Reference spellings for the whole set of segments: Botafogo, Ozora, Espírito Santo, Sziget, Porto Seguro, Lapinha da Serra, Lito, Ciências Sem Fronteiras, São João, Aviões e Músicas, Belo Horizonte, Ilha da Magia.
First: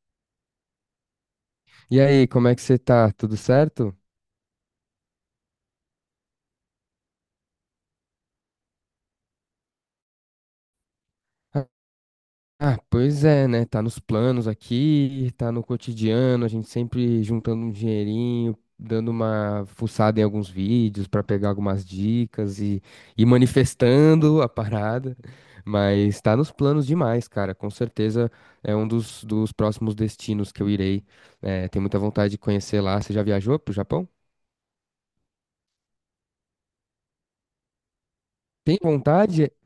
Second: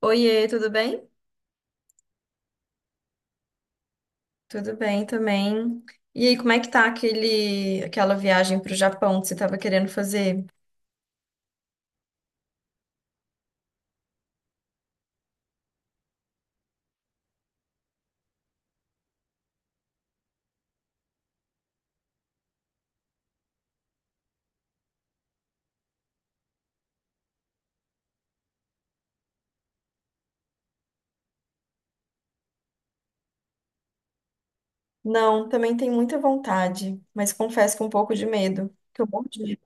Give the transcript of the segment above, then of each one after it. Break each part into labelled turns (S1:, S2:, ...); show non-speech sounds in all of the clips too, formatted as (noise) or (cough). S1: Oiê, tudo bem?
S2: E aí, como é que você tá? Tudo certo?
S1: Tudo bem também. E aí, como é que tá aquela viagem para o Japão que você estava querendo fazer?
S2: Ah, pois é, né? Tá nos planos aqui, tá no cotidiano, a gente sempre juntando um dinheirinho, dando uma fuçada em alguns vídeos pra pegar algumas dicas e manifestando a parada. Mas tá nos planos demais, cara. Com certeza é um dos próximos destinos que eu irei. É, tenho muita vontade de conhecer lá. Você já viajou pro Japão?
S1: Não, também tenho muita vontade, mas confesso que um pouco de medo.
S2: Tem
S1: Que eu morro de
S2: vontade?
S1: medo.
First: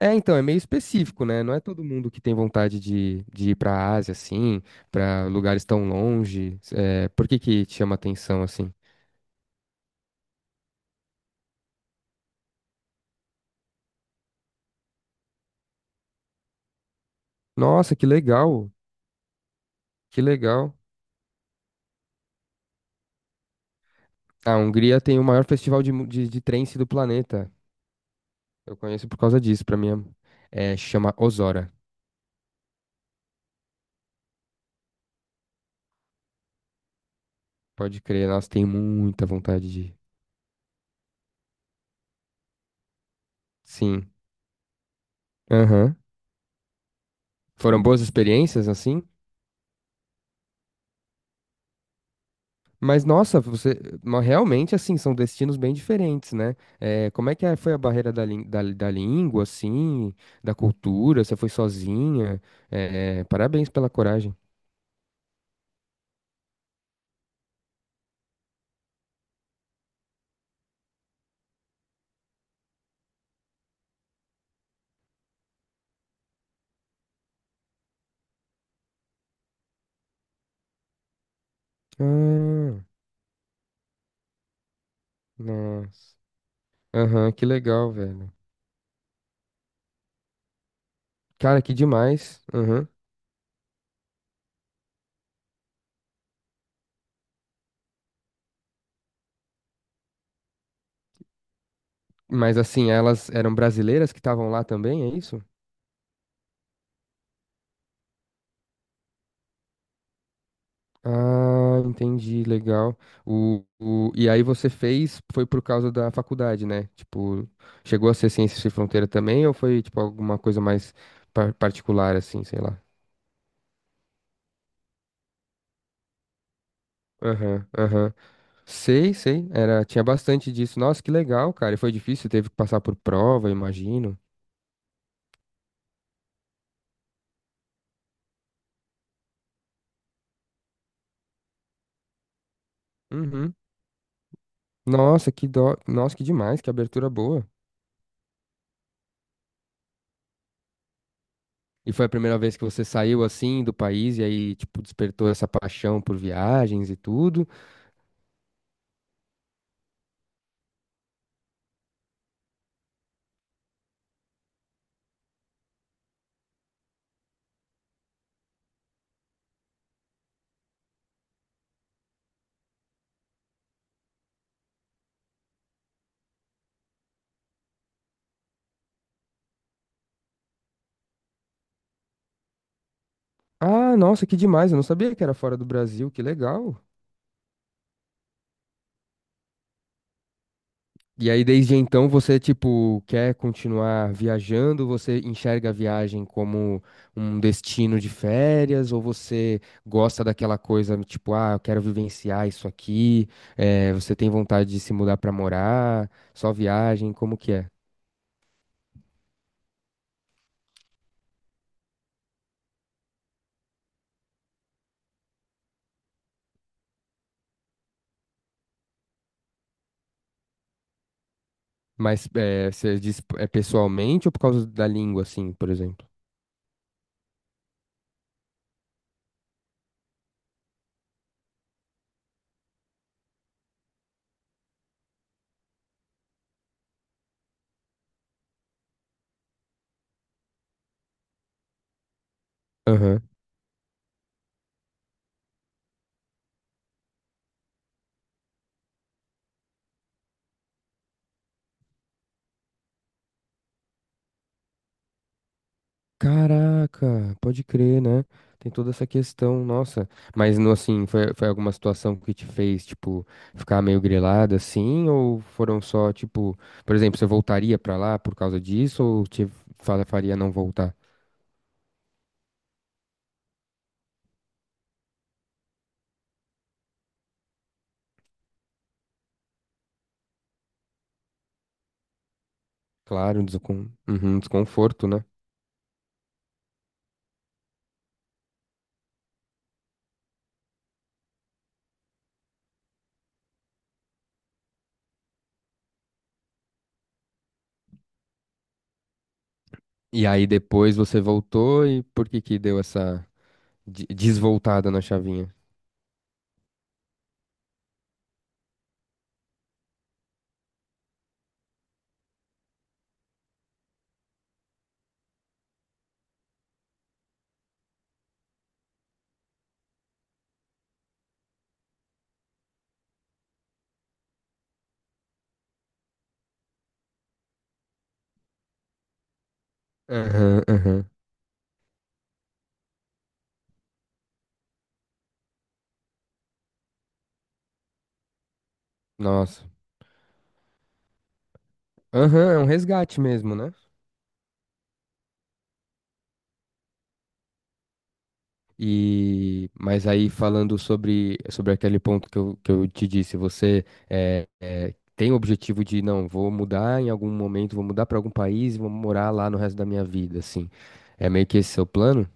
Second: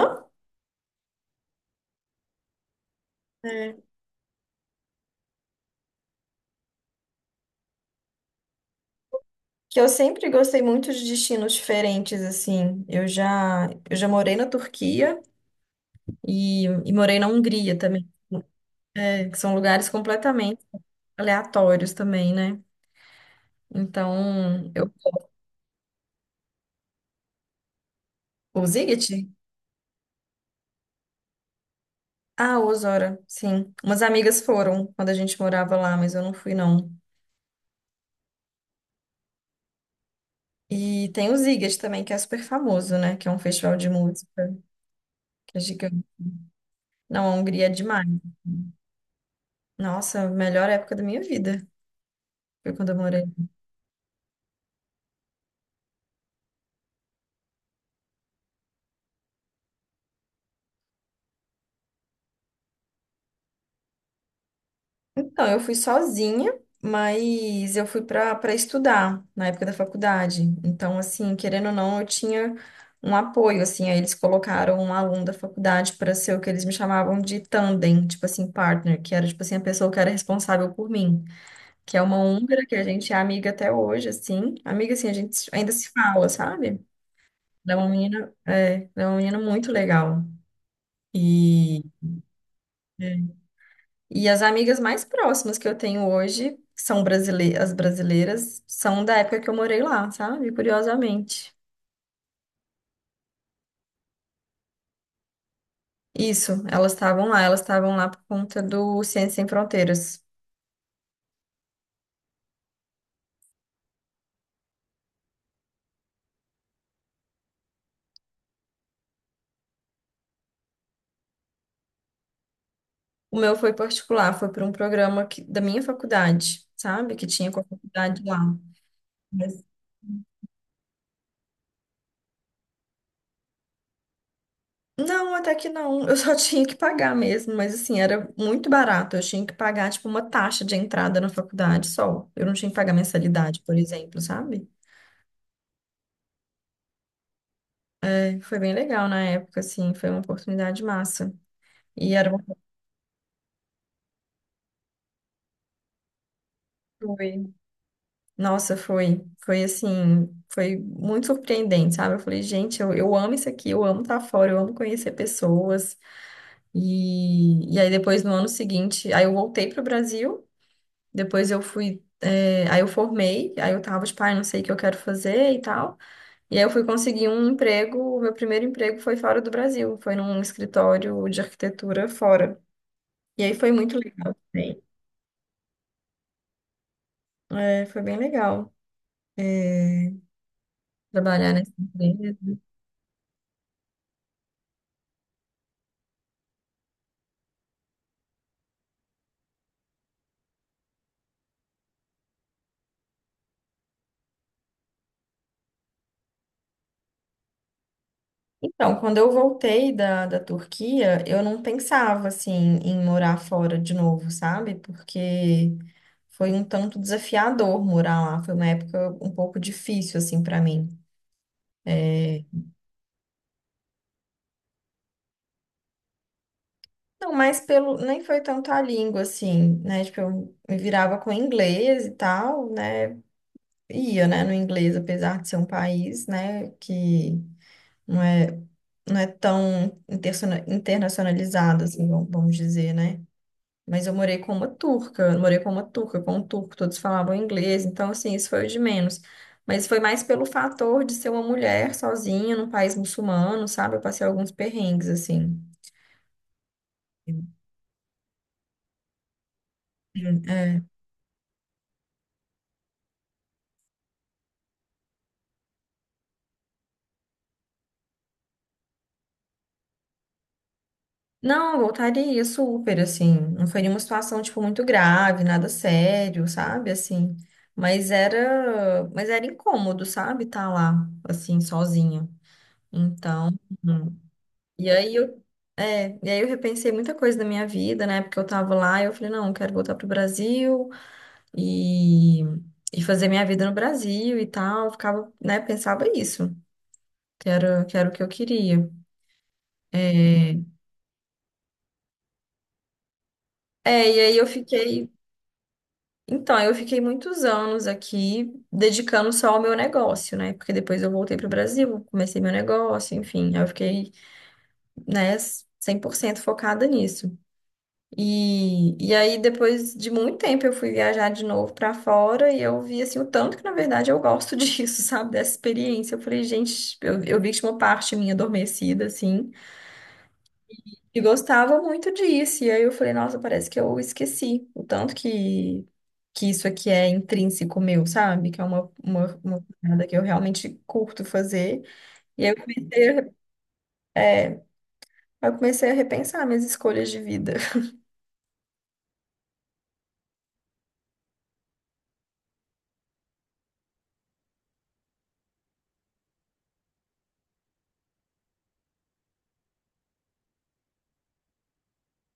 S2: É, então, é meio específico, né? Não é todo mundo que tem vontade de ir pra
S1: É.
S2: Ásia, assim, pra lugares tão longe. É, por que que te chama atenção, assim?
S1: Que eu sempre gostei muito de destinos diferentes, assim. Eu já morei na Turquia e morei na Hungria
S2: Nossa, que
S1: também,
S2: legal,
S1: né? Que são lugares
S2: que
S1: completamente
S2: legal.
S1: aleatórios também, né?
S2: A
S1: Então, eu...
S2: Hungria tem o maior festival de, de trance do planeta.
S1: O
S2: Eu conheço
S1: Ziget?
S2: por causa disso, pra mim é, chama Ozora.
S1: Ah, Osora, sim. Umas amigas foram quando a gente morava lá, mas eu não fui, não.
S2: Pode crer, nossa, tenho muita vontade de ir.
S1: E tem o Sziget também, que é super famoso, né? Que é um festival de
S2: Sim,
S1: música, que é
S2: aham.
S1: gigante. Não, a Hungria é
S2: Foram boas
S1: demais.
S2: experiências, assim?
S1: Nossa, a melhor época da minha vida foi quando eu
S2: Mas
S1: morei.
S2: nossa, você realmente assim são destinos bem diferentes, né? Como é que foi a barreira da, da, da língua, assim, da cultura? Você foi sozinha? Parabéns pela coragem.
S1: Então, eu fui sozinha, mas eu fui para estudar na época da faculdade. Então, assim, querendo ou não, eu tinha um apoio, assim. Aí eles colocaram um aluno da faculdade para ser o que eles me chamavam de tandem, tipo assim, partner, que era, tipo assim, a pessoa que era responsável por mim. Que é uma húngara que
S2: Ah,
S1: a gente é amiga até hoje, assim. Amiga, assim, a gente ainda se
S2: nossa.
S1: fala, sabe?
S2: Aham, que
S1: Ela é uma
S2: legal, velho.
S1: menina, é, ela é uma menina muito legal.
S2: Cara, que
S1: E,
S2: demais. Aham.
S1: É. E as amigas mais próximas que eu tenho hoje são brasileiras, as brasileiras são da época que eu morei lá, sabe? Curiosamente.
S2: Mas assim, elas eram brasileiras que estavam lá também, é isso?
S1: Isso, elas estavam lá por conta do Ciências Sem Fronteiras.
S2: Ah, entendi, legal. E aí você fez, foi por causa da faculdade, né? Tipo, chegou a ser Ciências Sem Fronteira também, ou foi, tipo, alguma coisa mais particular, assim, sei lá?
S1: O meu foi particular, foi por um programa que- da minha faculdade, sabe? Que tinha com a
S2: Aham, aham.
S1: faculdade lá.
S2: Sei, sei. Era, tinha bastante disso. Nossa, que legal, cara. E foi difícil, teve que passar por prova, imagino.
S1: Não, até que não. Eu só (laughs) tinha que pagar mesmo, mas assim, era muito barato. Eu tinha que pagar, tipo, uma taxa de entrada na faculdade só. Eu não tinha que pagar
S2: Uhum.
S1: mensalidade, por exemplo, sabe?
S2: Nossa, que dó. Nossa, que demais, que abertura boa.
S1: É, foi bem legal na época, assim, foi uma oportunidade massa.
S2: E foi a
S1: E era
S2: primeira
S1: uma...
S2: vez que você saiu assim do país e aí, tipo, despertou essa paixão por viagens e tudo.
S1: Foi. Nossa, foi. Foi assim, foi muito surpreendente, sabe? Eu falei, gente, eu amo isso aqui, eu amo estar fora, eu amo conhecer pessoas. E aí depois, no ano seguinte, aí eu voltei para o Brasil. Depois eu fui. É, aí eu formei, aí eu tava, tipo, ai, não sei o que eu quero fazer e tal. E aí eu fui conseguir um emprego. O meu primeiro emprego foi fora do Brasil, foi num escritório de arquitetura fora. E aí foi
S2: Ah,
S1: muito
S2: nossa,
S1: legal
S2: que demais. Eu
S1: também.
S2: não sabia que era fora do Brasil. Que legal.
S1: É, foi bem legal. É,
S2: E aí,
S1: trabalhar nessa
S2: desde então,
S1: empresa.
S2: você, tipo, quer continuar viajando? Você enxerga a viagem como um destino de férias? Ou você gosta daquela coisa, tipo, ah, eu quero vivenciar isso aqui? Eh, você tem vontade de se mudar pra morar? Só viagem? Como que é?
S1: Então, quando eu voltei da Turquia, eu não pensava, assim, em morar fora de novo, sabe? Porque foi um tanto desafiador morar lá. Foi uma época um pouco difícil, assim, para mim.
S2: Mas
S1: É,
S2: você diz é pessoalmente ou por causa da língua, assim, por exemplo?
S1: não, mas pelo, nem foi tanto a língua, assim, né? Tipo, eu me virava com inglês e tal, né? Ia, né, no inglês, apesar de ser um país, né, que não é, não é tão internacionalizado, assim, vamos dizer, né? Mas eu morei com uma turca, com um turco, todos falavam inglês, então, assim, isso foi o de menos. Mas foi mais pelo fator de ser uma mulher sozinha num país muçulmano, sabe? Eu passei alguns perrengues, assim.
S2: Caraca, pode crer, né? Tem toda essa questão, nossa. Mas no
S1: É.
S2: assim, foi alguma situação que te fez, tipo, ficar meio grilada assim? Ou foram só, tipo, por exemplo, você voltaria pra lá por causa disso? Ou te faria não voltar?
S1: Não, eu voltaria super, assim. Não foi nenhuma situação, tipo, muito grave, nada sério, sabe? Assim. Mas era incômodo, sabe? Tá lá, assim, sozinha.
S2: Claro, um
S1: Então, hum.
S2: uhum,
S1: e
S2: desconforto,
S1: aí
S2: né?
S1: eu, é, e aí eu repensei muita coisa da minha vida, né? Porque eu tava lá e eu falei, não, eu quero voltar pro Brasil e, e fazer minha vida no Brasil e tal. Eu ficava, né? Pensava isso, que era o que eu queria.
S2: E aí
S1: É,
S2: depois você voltou e por que que deu essa
S1: é, e aí eu
S2: desvoltada na
S1: fiquei.
S2: chavinha?
S1: Então, eu fiquei muitos anos aqui dedicando só ao meu negócio, né? Porque depois eu voltei para o Brasil, comecei meu negócio, enfim, aí eu fiquei, né, 100% focada nisso. E aí, depois de muito tempo, eu fui viajar de novo para fora e eu vi, assim, o tanto que, na verdade, eu gosto (laughs) disso, sabe? Dessa experiência. Eu falei, gente, eu vi que tinha uma parte minha adormecida, assim.
S2: Aham, aham.
S1: E gostava muito disso. E aí eu falei, nossa, parece que eu esqueci o tanto que isso aqui é intrínseco meu, sabe? Que é uma
S2: Nossa.
S1: parada que eu realmente curto fazer. E
S2: Aham,
S1: aí
S2: é um resgate mesmo, né?
S1: eu comecei a repensar minhas escolhas de vida.
S2: E, mas aí falando sobre, sobre aquele ponto que que eu te disse, você tem o objetivo de, não, vou mudar em algum momento, vou mudar para algum país e vou morar lá no resto da minha vida, assim. É meio que esse seu plano?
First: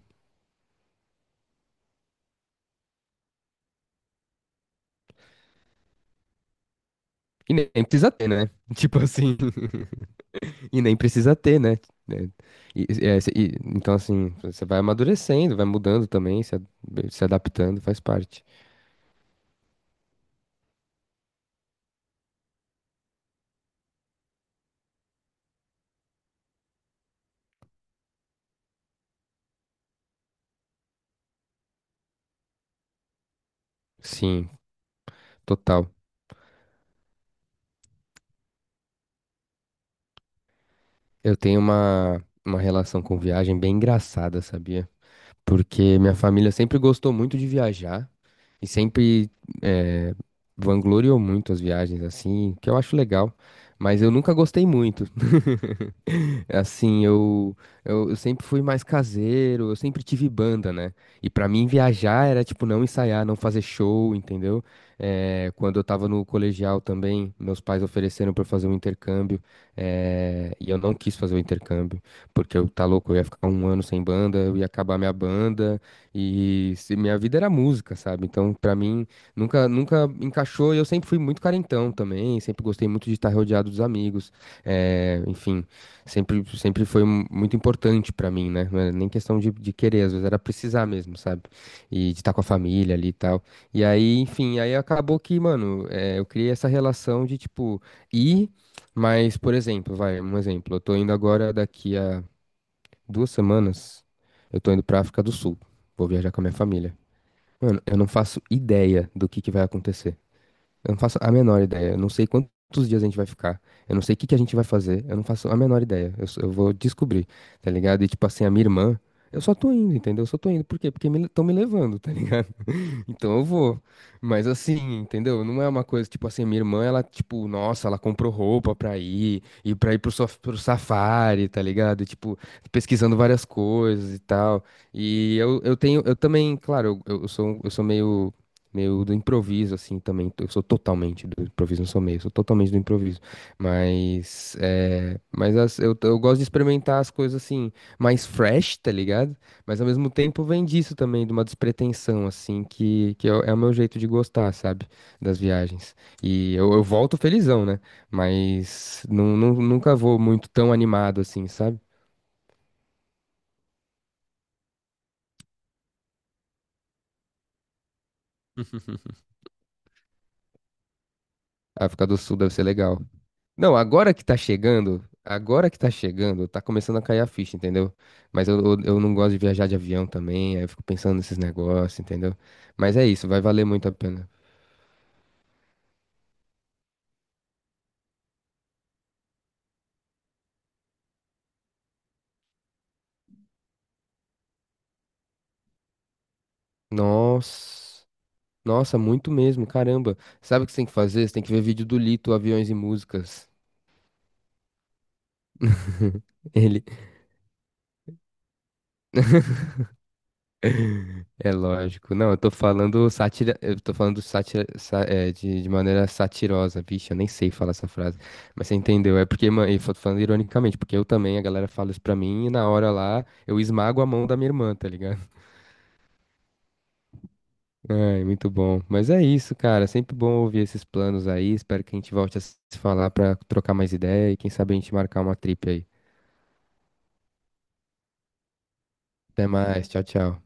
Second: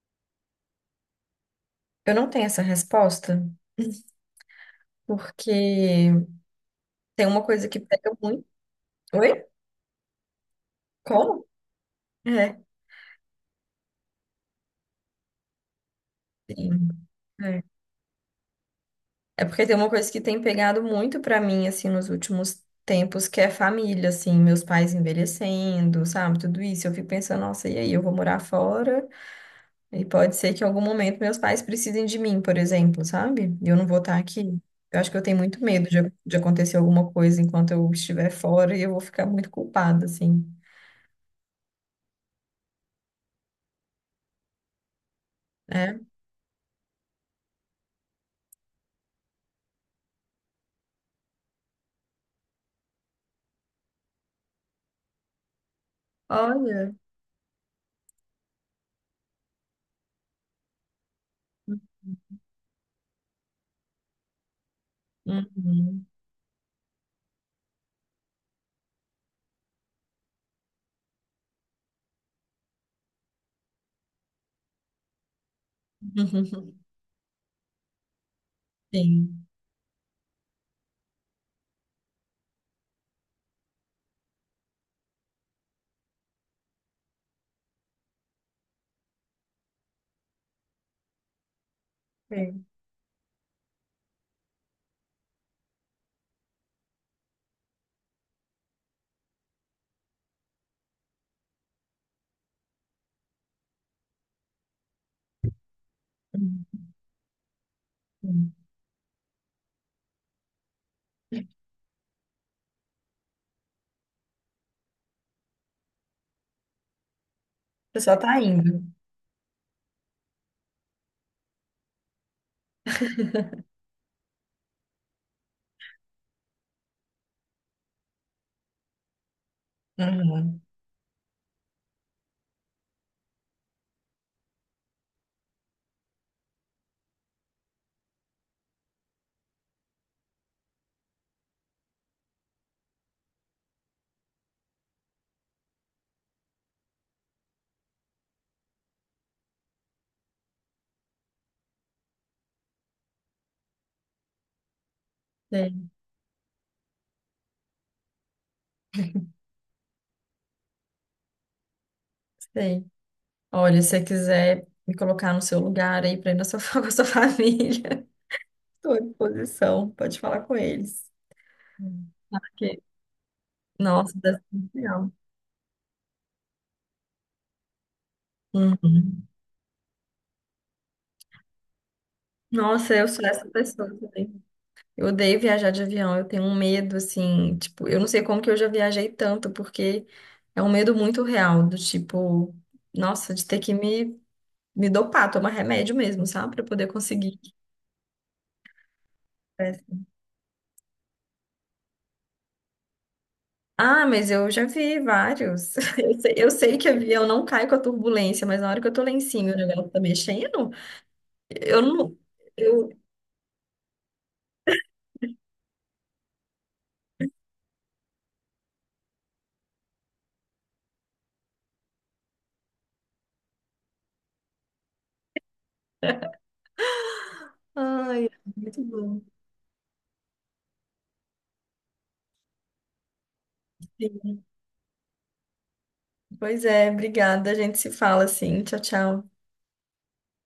S1: Eu não tenho essa resposta, porque tem uma
S2: E
S1: coisa que
S2: nem
S1: pega
S2: precisa ter,
S1: muito.
S2: né? (laughs) Tipo assim,
S1: Oi?
S2: (laughs) e nem precisa
S1: Como?
S2: ter, né? Né?
S1: É,
S2: É, então, assim, você vai amadurecendo, vai mudando também, se,
S1: sim.
S2: se
S1: É.
S2: adaptando, faz parte.
S1: É porque tem uma coisa que tem pegado muito pra mim, assim, nos últimos tempos, que é família, assim, meus pais envelhecendo, sabe, tudo isso. Eu fico pensando, nossa, e aí, eu vou morar fora? E pode ser que em algum momento meus pais precisem de mim, por exemplo, sabe? E eu não vou estar
S2: Sim,
S1: aqui. Eu acho que eu tenho muito medo
S2: total.
S1: de acontecer alguma coisa enquanto eu estiver fora e eu vou ficar muito culpada, assim,
S2: Eu tenho uma relação com viagem bem engraçada, sabia? Porque
S1: né?
S2: minha família sempre gostou muito de viajar e sempre eh, vangloriou muito as viagens assim, que eu acho legal, mas eu nunca gostei muito. (laughs)
S1: Olha.
S2: Assim, eu sempre fui mais caseiro, eu sempre tive banda, né? E pra mim viajar era tipo não ensaiar, não fazer show, entendeu? Quando eu
S1: Uhum.
S2: tava no colegial também, meus pais ofereceram pra eu fazer um intercâmbio, e eu não quis fazer o intercâmbio, porque eu tá louco, eu ia ficar um ano sem banda, eu ia acabar minha banda, e
S1: (laughs)
S2: minha vida era música, sabe? Então, pra mim,
S1: Sim.
S2: nunca encaixou, e eu sempre fui muito carentão também, sempre gostei muito de estar rodeado dos amigos. É, enfim, sempre, sempre foi muito importante pra mim, né? Não era nem questão de querer, às vezes era precisar mesmo, sabe? E de estar com a
S1: Sim.
S2: família ali e tal. E aí, enfim, aí acabou que, mano, eu criei essa relação de, tipo, ir, mas, por exemplo, vai, um exemplo, eu tô indo agora daqui a duas semanas, eu tô indo pra África do Sul, vou viajar com a minha família. Mano, eu não faço
S1: Sim.
S2: ideia do que vai acontecer. Eu não faço a menor ideia. Eu não sei quantos dias a gente vai ficar. Eu não sei o que que a gente vai fazer. Eu não faço a menor ideia. Eu, eu vou descobrir, tá
S1: Você
S2: ligado? E
S1: só
S2: tipo
S1: tá
S2: assim, a minha
S1: indo.
S2: irmã, eu só tô indo, entendeu? Eu só tô indo. Por quê? Porque estão tão me levando, tá então eu vou. Mas assim, entendeu? Não é uma coisa, tipo assim, minha irmã, ela, tipo, nossa, ela comprou roupa pra ir, e pra ir pro, pro
S1: Uhum.
S2: safari, tá ligado? E, tipo, pesquisando várias coisas e tal. E eu tenho, eu também, claro, eu sou, um, eu sou meio, meio do improviso, assim, também. Eu sou totalmente do improviso, não sou meio, eu sou totalmente do improviso. Mas, é, mas eu gosto de experimentar as coisas, assim, mais fresh, tá ligado? Mas ao mesmo tempo vem disso também, de uma despretensão, assim, que é, o é o meu jeito de gostar, sabe? Das
S1: Sei,
S2: viagens. E eu volto felizão, né? Mas não, nunca vou muito tão animado assim, sabe?
S1: sei. Olha, se você quiser me colocar no seu lugar aí para ir na sua, (laughs) com a sua família, estou à
S2: (laughs)
S1: disposição. Pode falar com eles.
S2: A África do Sul deve ser
S1: Porque,
S2: legal. Não,
S1: nossa,
S2: agora que tá
S1: deve ser
S2: chegando,
S1: legal.
S2: agora que tá chegando, tá começando a cair a ficha, entendeu? Mas eu não
S1: Uhum.
S2: gosto de viajar de avião também, aí eu fico pensando nesses negócios, entendeu?
S1: Nossa,
S2: Mas é
S1: eu sou
S2: isso, vai
S1: essa
S2: valer muito
S1: pessoa
S2: a pena.
S1: também. Eu odeio viajar de avião. Eu tenho um medo, assim, tipo, eu não sei como que eu já viajei tanto, porque é um medo muito real, do tipo, nossa, de ter que me dopar, tomar remédio mesmo, sabe? Para poder conseguir.
S2: Nossa. Nossa, muito mesmo,
S1: Né?
S2: caramba. Sabe o que você tem que fazer? Você tem que ver vídeo do Lito, Aviões e Músicas.
S1: Ah, mas eu já vi vários. (laughs)
S2: (laughs)
S1: Eu sei
S2: Ele.
S1: que avião não cai com a turbulência, mas na hora que eu tô lá em cima e o
S2: (laughs)
S1: negócio tá mexendo,
S2: É
S1: eu
S2: lógico.
S1: não.
S2: Não, eu tô
S1: Eu...
S2: falando sátira, eu tô falando sátira, é, de maneira satirosa, vixe, eu nem sei falar essa frase. Mas você entendeu? É porque, mano, eu tô falando ironicamente, porque eu também, a galera fala isso pra mim e na hora lá eu esmago a mão da minha irmã, tá ligado? (laughs)
S1: Ah,
S2: Ai, muito bom.
S1: muito
S2: Mas
S1: bom.
S2: é isso, cara. Sempre bom ouvir esses planos aí. Espero que a gente volte a se falar pra trocar mais ideia e
S1: Sim.
S2: quem sabe a gente marcar uma trip aí.
S1: Pois é, obrigada. A gente se fala assim. Tchau, tchau.
S2: Até mais. Tchau, tchau.